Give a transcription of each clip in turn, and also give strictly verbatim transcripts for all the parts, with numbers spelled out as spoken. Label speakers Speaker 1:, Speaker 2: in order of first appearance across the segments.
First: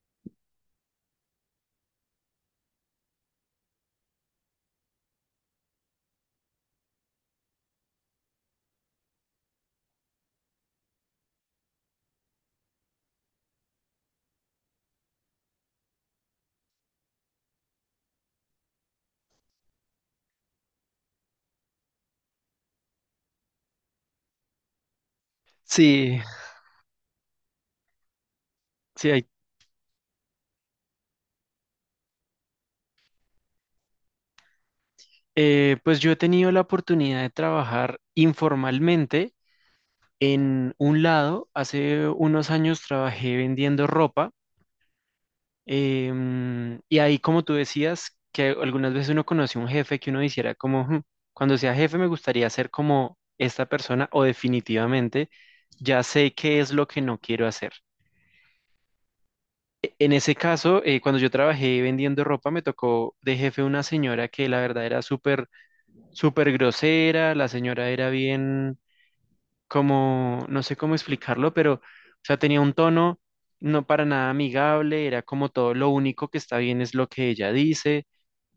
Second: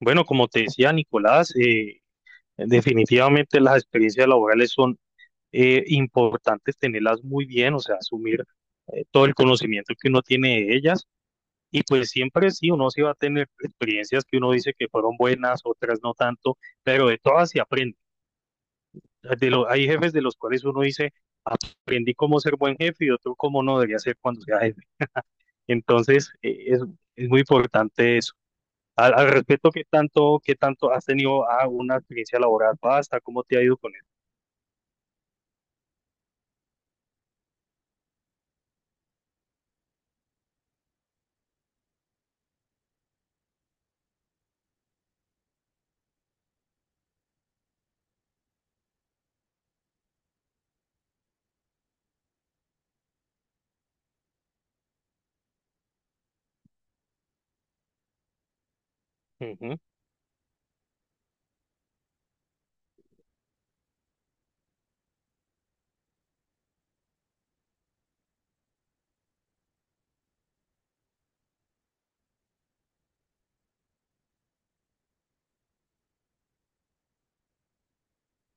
Speaker 1: Bueno, como te decía Nicolás, eh, definitivamente las experiencias laborales son eh, importantes tenerlas muy bien, o sea, asumir eh, todo el conocimiento que uno tiene de ellas. Y pues siempre sí, uno sí va a tener experiencias que uno dice que fueron buenas, otras no tanto, pero de todas se aprende. De lo- hay jefes de los cuales uno dice, aprendí cómo ser buen jefe y otro cómo no debería ser cuando sea jefe.
Speaker 2: Sí,
Speaker 1: Entonces, eh, es, es muy importante eso.
Speaker 2: sí
Speaker 1: Al,
Speaker 2: hay.
Speaker 1: al respecto, ¿qué tanto, ¿qué tanto has tenido ah, una experiencia laboral vasta? ¿Cómo te ha ido con eso?
Speaker 2: Eh, pues yo he tenido la oportunidad de trabajar informalmente en un lado. Hace unos años trabajé vendiendo ropa em, y ahí, como tú decías, que algunas veces uno conoce un jefe que uno hiciera como, "Hmm, cuando sea jefe me gustaría ser como esta persona o definitivamente ya sé qué es lo que no quiero hacer."
Speaker 1: Ujú.
Speaker 2: E- En ese caso, eh, cuando yo trabajé vendiendo ropa, me tocó de jefe una señora que la verdad era súper súper grosera. La señora era bien, como, no sé cómo explicarlo, pero, o sea, tenía un tono no para nada amigable, era como todo, lo único que está bien es lo que ella dice.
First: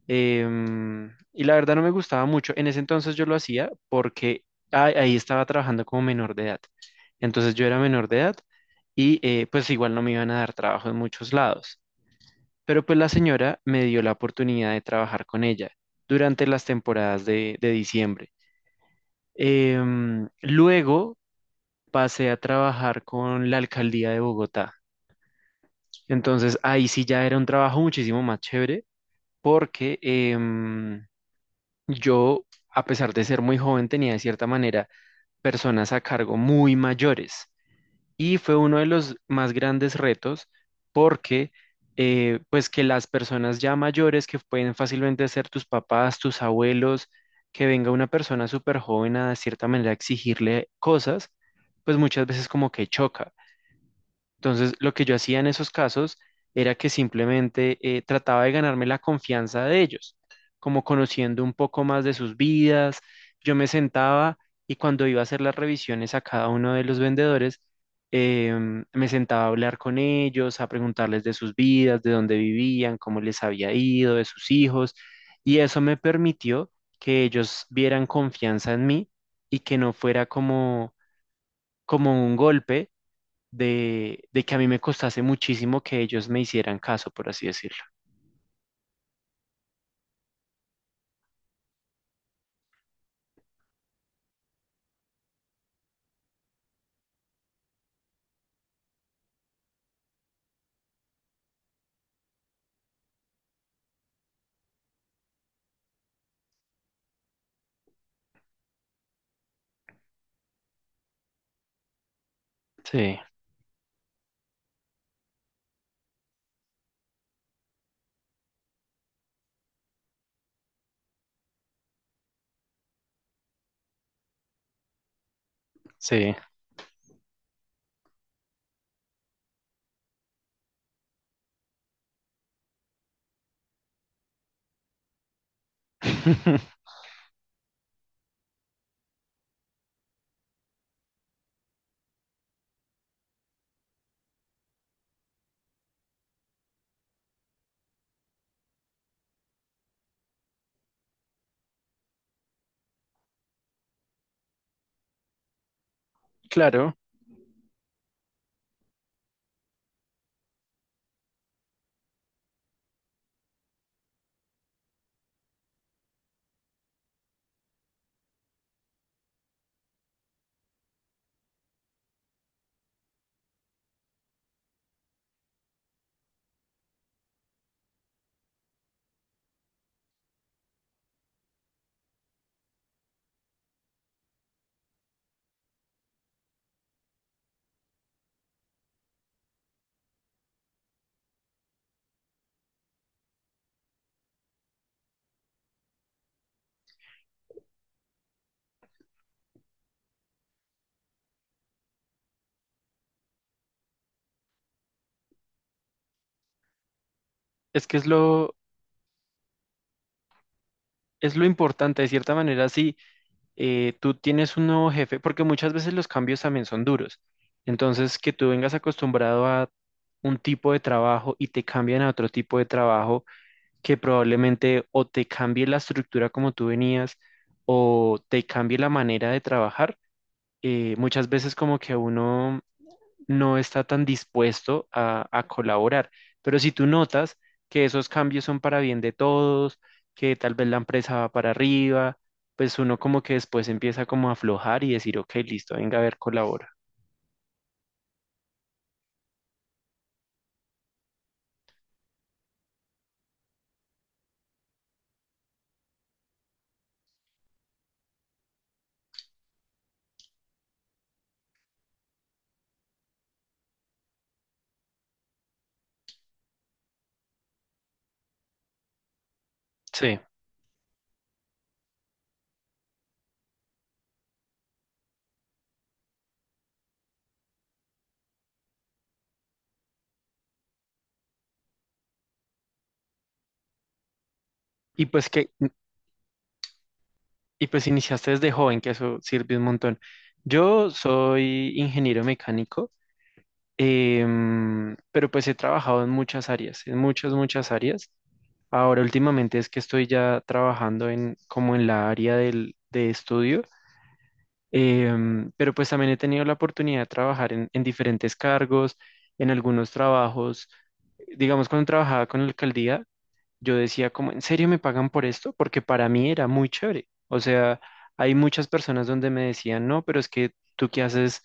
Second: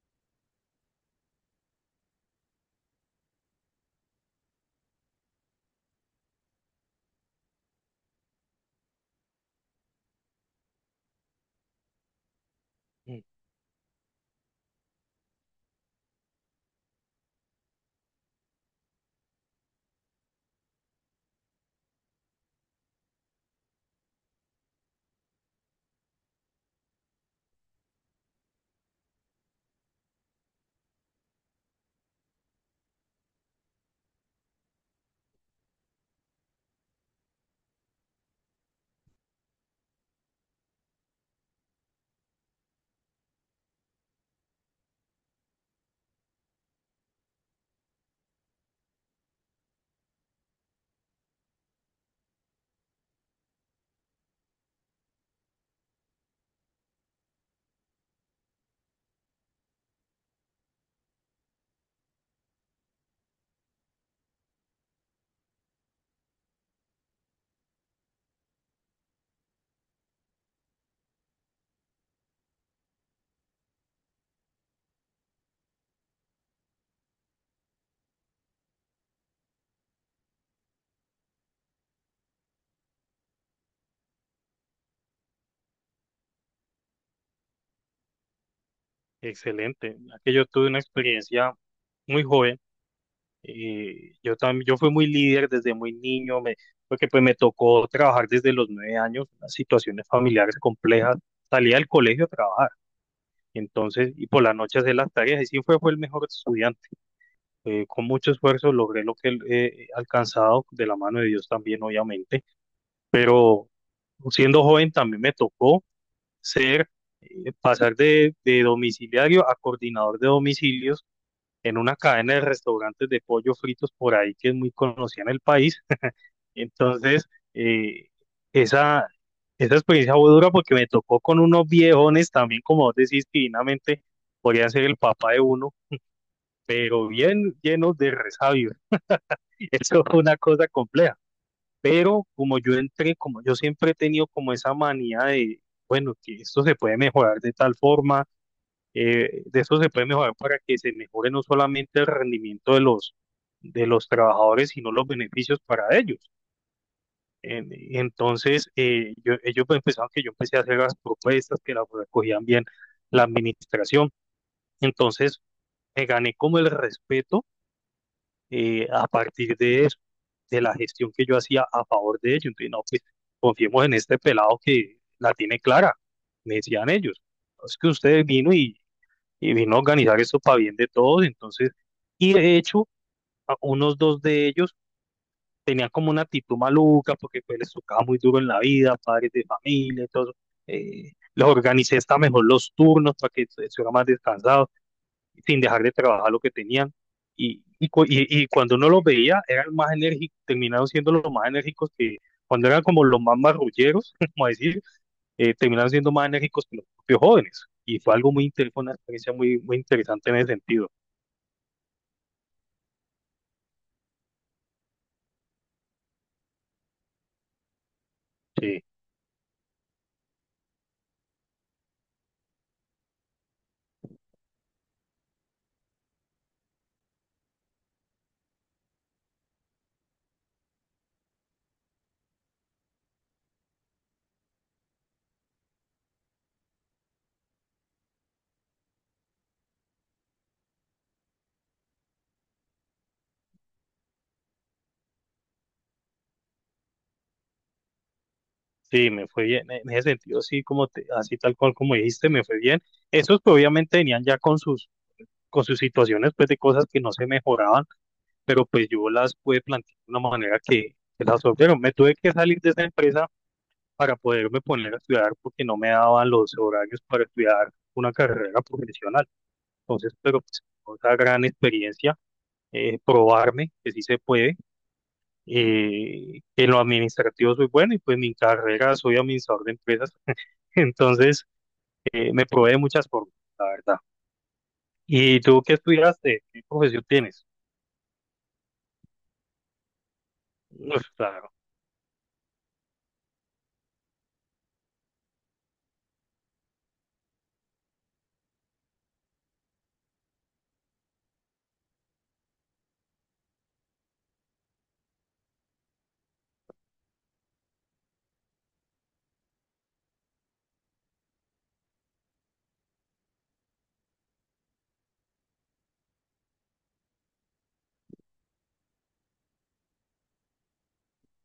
Speaker 2: em, Y la verdad no me gustaba mucho. En ese entonces yo lo hacía porque a- ahí estaba trabajando como menor de edad, entonces yo era menor de edad y eh, pues igual no me iban a dar trabajo en muchos lados, pero pues la
Speaker 1: Mm.
Speaker 2: señora me dio la oportunidad de trabajar con ella durante las temporadas de de diciembre. Em, luego pasé a trabajar con la alcaldía de Bogotá. Entonces ahí sí ya era un trabajo muchísimo más chévere porque em, yo, a pesar de ser muy joven, tenía de cierta manera personas a cargo muy mayores. Y fue uno de los más grandes retos porque, eh, pues que las personas ya mayores, que pueden fácilmente ser tus papás, tus abuelos, que venga una persona súper joven a de cierta manera exigirle cosas, pues muchas veces como que choca. Entonces, lo que yo hacía en esos casos era que simplemente eh, trataba de ganarme la confianza de ellos, como conociendo un poco más de sus vidas. Yo me sentaba y cuando iba a hacer las revisiones a cada uno de los vendedores, em, me sentaba a hablar con ellos, a preguntarles de sus vidas, de dónde vivían, cómo les había ido, de sus hijos. Y eso me permitió que ellos vieran confianza en mí y que no fuera como, como un golpe de, de que a mí me costase muchísimo que ellos me hicieran caso, por así decirlo.
Speaker 1: Excelente. Aquí yo tuve una experiencia muy joven. Eh, yo también, yo fui muy líder desde muy niño, me- porque pues me tocó trabajar desde los nueve años, unas situaciones familiares complejas. Salía del colegio a trabajar, entonces, y por las noches de las tareas, y sí fue, fue el mejor estudiante. Eh, con mucho esfuerzo logré lo que eh, he alcanzado, de la mano de Dios también, obviamente,
Speaker 2: Sí,
Speaker 1: pero siendo joven también me tocó ser, eh, pasar de, de domiciliario a coordinador de domicilios en una cadena de restaurantes de pollo fritos por ahí que es muy conocida en el país.
Speaker 2: sí.
Speaker 1: Entonces, eh, esa, esa experiencia fue dura porque me tocó con unos viejones también, como vos decís, que divinamente podrían ser el papá de uno, pero bien llenos de resabios. Eso fue una cosa compleja. Pero como yo entré, como yo siempre he tenido como esa manía de, bueno, que esto se puede mejorar de tal forma, eh, de eso se puede mejorar para que se mejore no solamente el rendimiento de los, de los trabajadores, sino los beneficios para ellos.
Speaker 2: Claro,
Speaker 1: En- Entonces, eh, yo- ellos pues, empezaron que yo empecé a hacer las propuestas, que las recogían bien la administración. Entonces, me gané como el respeto eh, a partir de eso, de la gestión que yo hacía a favor de ellos. Entonces, no, pues confiemos en este pelado que la tiene clara, me decían ellos. Es que usted vino y, y vino a organizar esto para bien de todos, entonces, y de hecho, a unos dos de ellos tenían como una actitud maluca porque pues les tocaba muy duro en la vida, padres de familia, y todo eso. Eh, les organicé hasta mejor los turnos para que estuvieran más descansados sin dejar de trabajar lo que tenían. Y, y, cu- y- y cuando uno los veía, eran más enérgicos, terminaron siendo los más enérgicos que cuando eran como los más marrulleros, como decir, eh, terminaron siendo más enérgicos que los propios jóvenes.
Speaker 2: es que
Speaker 1: Y
Speaker 2: es
Speaker 1: fue algo muy
Speaker 2: lo,
Speaker 1: interesante, una experiencia muy, muy interesante en ese sentido.
Speaker 2: es lo importante, de cierta manera, si eh, tú tienes un nuevo jefe, porque muchas veces los cambios también son duros. Entonces, que tú vengas
Speaker 1: Sí,
Speaker 2: acostumbrado a un tipo de trabajo y te cambian a otro tipo de trabajo, que probablemente o te cambie la estructura como tú venías o te cambie la manera de trabajar, eh, muchas veces como que uno no está tan dispuesto a, a colaborar. Pero si tú notas que esos cambios son para bien de todos, que tal vez la empresa va para arriba, pues uno como que después empieza como a aflojar y decir, ok, listo, venga a ver, colabora.
Speaker 1: sí, me fue bien. En ese sentido, sí, como te- así tal cual como dijiste, me fue bien. Esos pues, obviamente venían ya con sus, con sus situaciones, pues de cosas que no se mejoraban, pero pues yo las pude plantear de una manera que, que las solvieron. Me tuve que salir de esa empresa para poderme poner a estudiar porque no me daban los horarios para estudiar una carrera profesional. Entonces,
Speaker 2: Sí.
Speaker 1: pero pues, otra gran experiencia, eh, probarme que sí se puede. Eh, en lo administrativo soy bueno y pues mi carrera soy administrador de empresas. Entonces, eh, me probé de muchas formas, la verdad.
Speaker 2: Y pues
Speaker 1: ¿Y
Speaker 2: que,
Speaker 1: tú qué estudiaste? ¿Qué profesión tienes?
Speaker 2: y pues iniciaste desde joven, que eso sirve un montón. Yo
Speaker 1: Uf, claro,
Speaker 2: soy ingeniero mecánico. Em, pero pues he trabajado en muchas áreas, en muchas, muchas áreas. Ahora últimamente es que estoy ya trabajando en como en la área del, de estudio, em, pero pues también he tenido la oportunidad de trabajar en, en diferentes cargos, en algunos trabajos, digamos cuando trabajaba con la alcaldía, yo decía como, ¿en serio me pagan por esto? Porque para mí era muy chévere. O sea, hay muchas personas donde me decían, no, pero es que tú qué haces.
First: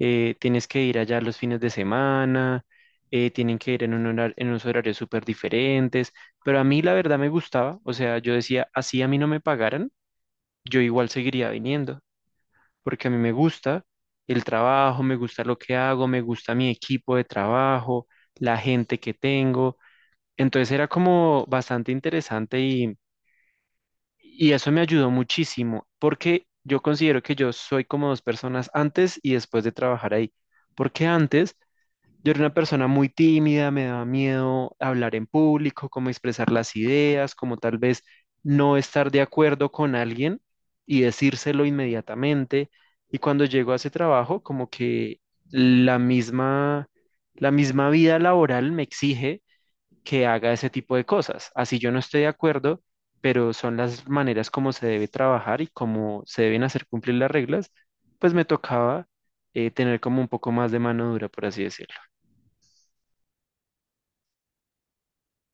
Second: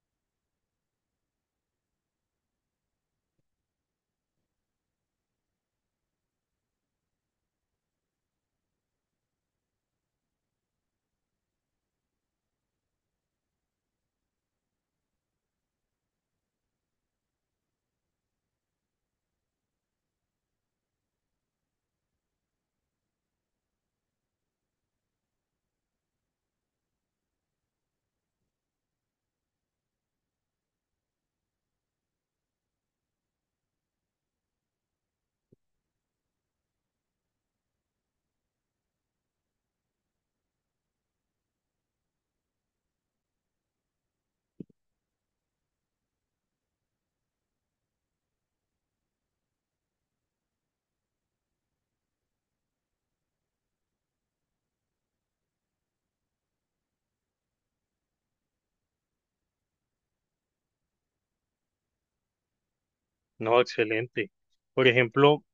Speaker 2: Eh, tienes que ir allá los fines de semana, eh, tienen que ir en un horar- en unos horarios súper diferentes, pero a mí la verdad me gustaba. O sea, yo decía, así a mí no me pagaran, yo igual seguiría viniendo, porque a mí me gusta el trabajo, me gusta lo que hago, me gusta mi equipo de trabajo, la gente que tengo. Entonces era como bastante interesante y, y eso me ayudó muchísimo porque yo considero que yo soy como dos personas antes y después de trabajar ahí. Porque antes yo era una persona muy tímida, me daba miedo hablar en público, cómo expresar las ideas, como tal vez no estar de acuerdo con alguien y decírselo inmediatamente. Y cuando llego a ese trabajo, como que la misma, la misma vida laboral me exige que haga ese tipo de cosas. Así yo no estoy de acuerdo, pero son las maneras como se debe trabajar y cómo se deben hacer cumplir las reglas, pues me tocaba eh, tener como un poco más de mano dura, por así decirlo.
Speaker 1: no, excelente. Por ejemplo,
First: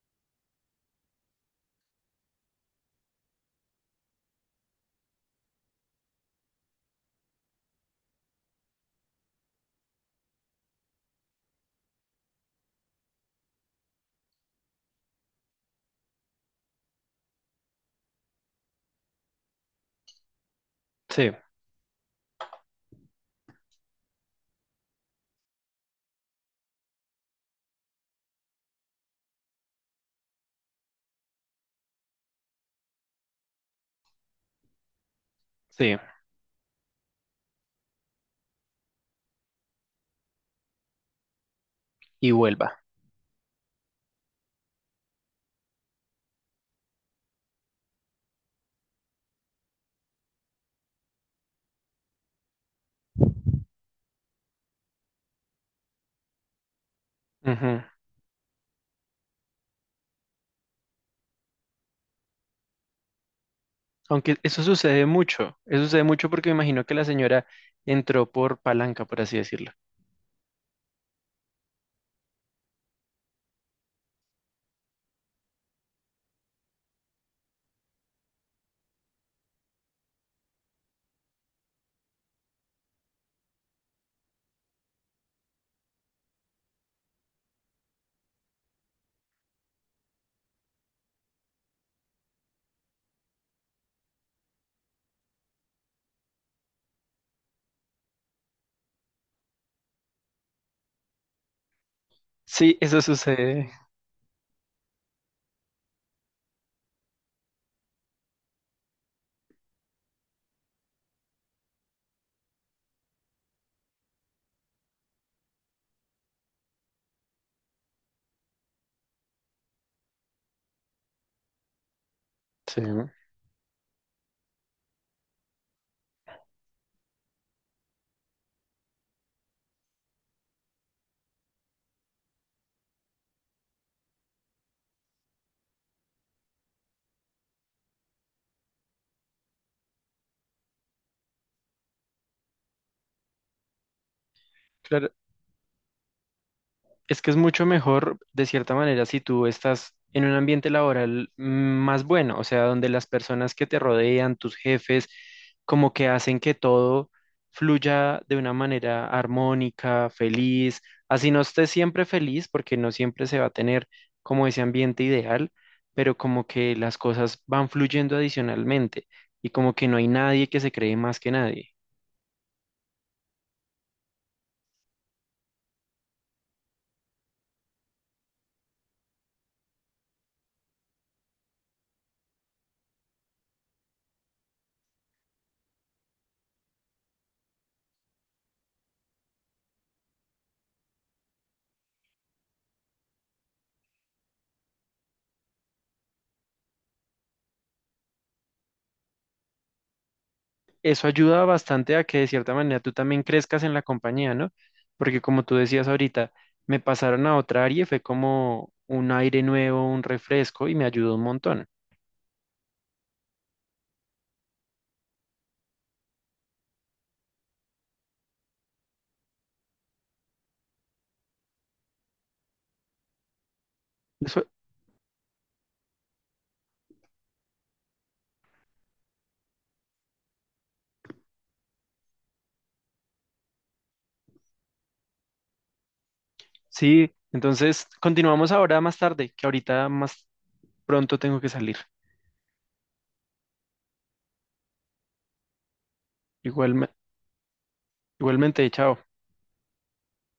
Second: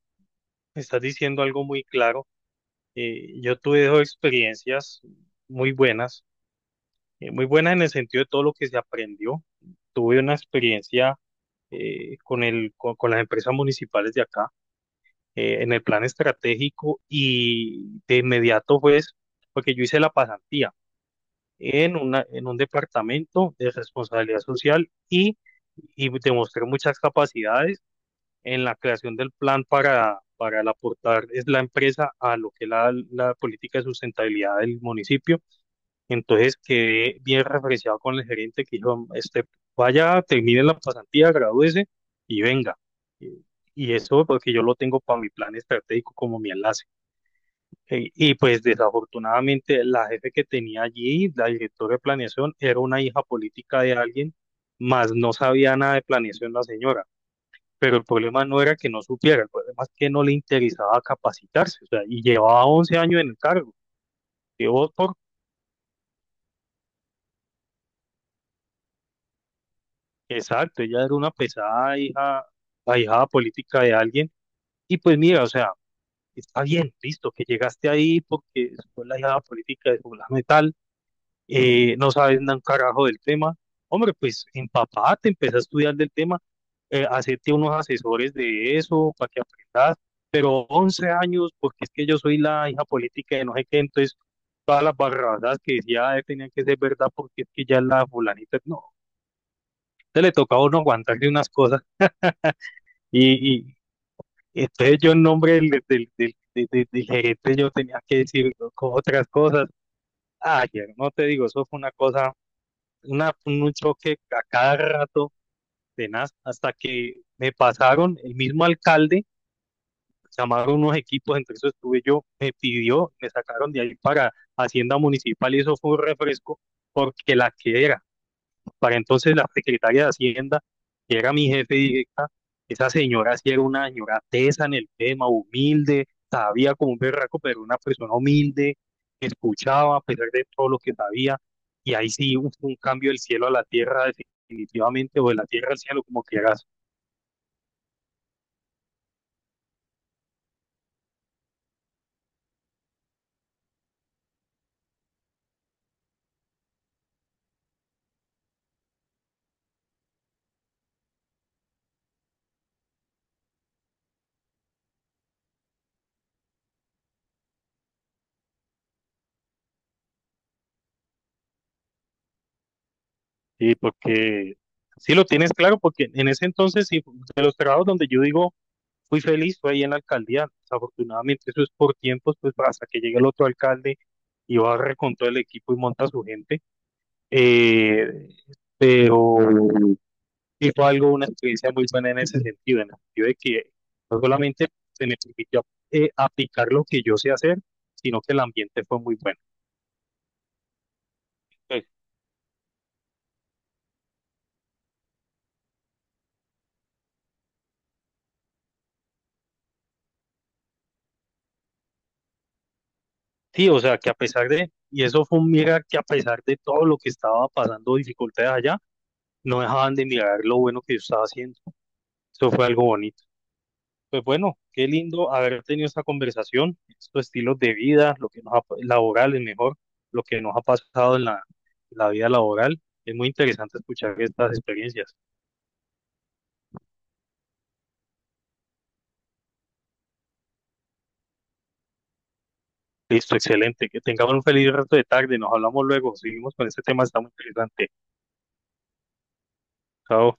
Speaker 1: estás diciendo algo muy claro. Eh, yo tuve dos experiencias muy buenas, eh, muy buenas en el sentido de todo lo que se aprendió. Tuve una experiencia eh, con el, con, con las empresas municipales de acá, eh, en el plan estratégico y de inmediato pues, porque yo hice la pasantía
Speaker 2: Sí,
Speaker 1: en una, en un departamento de responsabilidad social y, y demostré muchas capacidades en la creación del plan para, para el aportar es la empresa a lo que es la, la política de sustentabilidad del municipio,
Speaker 2: sí,
Speaker 1: entonces quedé bien referenciado con el gerente que dijo, este, vaya, termine la pasantía, gradúese
Speaker 2: y
Speaker 1: y venga.
Speaker 2: vuelva.
Speaker 1: Y, y eso porque yo lo tengo para mi plan estratégico como mi enlace. Eh, y pues desafortunadamente la jefe que tenía allí, la directora de planeación, era una hija política de alguien, más no sabía nada de planeación la señora.
Speaker 2: Ujú.
Speaker 1: Pero el problema no era que no supiera, el problema es que no le interesaba capacitarse, o sea, y llevaba once años en el cargo.
Speaker 2: Aunque eso
Speaker 1: Llevó
Speaker 2: sucede
Speaker 1: por
Speaker 2: mucho, eso sucede mucho porque me imagino que la señora entró por palanca, por así decirlo.
Speaker 1: Exacto, ella era una pesada hija, ahijada política de alguien. Y pues mira, o sea, está bien, listo, que llegaste ahí porque fue la hijada política de fulano y tal, eh, no sabes nada un carajo del tema. Hombre, pues empapate, empecé a estudiar del tema, eh, hacerte unos asesores de eso para que aprendas. Pero once años, porque es que yo soy la hija política de no sé qué, entonces todas las barradas que decía eh, tenían que ser verdad porque es que ya la fulanita, no, te le tocaba a uno aguantarle unas cosas.
Speaker 2: Sí, eso
Speaker 1: Y,
Speaker 2: sucede.
Speaker 1: y entonces yo en nombre del, del, del, del- del del gerente yo tenía que decir co- otras cosas. Ayer, no te digo, eso fue una cosa, una, un choque a cada rato, tenaz, hasta que me pasaron el mismo alcalde, llamaron unos equipos, entre eso estuve yo, me
Speaker 2: Sí,
Speaker 1: pidió, me sacaron de ahí para Hacienda Municipal y eso fue un refresco porque la que era. Para entonces la secretaria de Hacienda, que era mi jefe directa, esa señora sí era una señora tesa en el tema, humilde, sabía como un berraco, pero una persona humilde, que escuchaba a pesar de todo lo que sabía, y ahí sí hubo un cambio del cielo a la tierra
Speaker 2: claro.
Speaker 1: definitivamente, o de la tierra al cielo, como quieras.
Speaker 2: Es que es mucho mejor, de cierta manera, si tú estás en un ambiente laboral mm, más bueno, o sea, donde las personas que te rodean, tus jefes, como que hacen que todo fluya de una manera armónica, feliz, así no estés siempre feliz, porque no siempre se va a tener como ese ambiente ideal, pero como que las cosas van fluyendo adicionalmente y como que no hay nadie que se cree más que nadie.
Speaker 1: Sí, porque sí lo tienes claro, porque en ese entonces, sí, de los trabajos donde yo digo, fui feliz, fue ahí en la alcaldía. Desafortunadamente eso es por tiempos, pues hasta que llegue el otro alcalde y barre con todo el equipo y monta su gente. Eh, pero sí fue algo, una experiencia muy buena en ese sentido, en el sentido de que no solamente se me permitió eh, aplicar lo que yo sé hacer, sino que el ambiente fue muy bueno.
Speaker 2: Eso ayuda
Speaker 1: Pues,
Speaker 2: bastante a que de cierta manera tú también crezcas en la compañía, ¿no? Porque como tú decías ahorita, me pasaron a otra área y fue como un aire nuevo, un refresco y me ayudó un montón.
Speaker 1: sí, o sea, que a pesar de, y eso fue un mirar que a pesar de todo lo que estaba pasando, dificultades allá, no dejaban de mirar lo bueno que yo estaba haciendo. Eso fue algo bonito. Pues
Speaker 2: Eso,
Speaker 1: bueno, qué lindo haber tenido esta conversación, estos estilos de vida, lo que nos ha, laboral es mejor, lo que nos ha pasado en la, en la vida laboral. Es muy interesante escuchar estas experiencias.
Speaker 2: sí, entonces continuamos ahora más tarde, que ahorita más pronto tengo que salir.
Speaker 1: Listo, excelente. Que tengamos un feliz resto de tarde. Nos hablamos luego. Seguimos con
Speaker 2: Igual,
Speaker 1: este tema, está muy interesante.
Speaker 2: Igualmente, chao.
Speaker 1: Chao.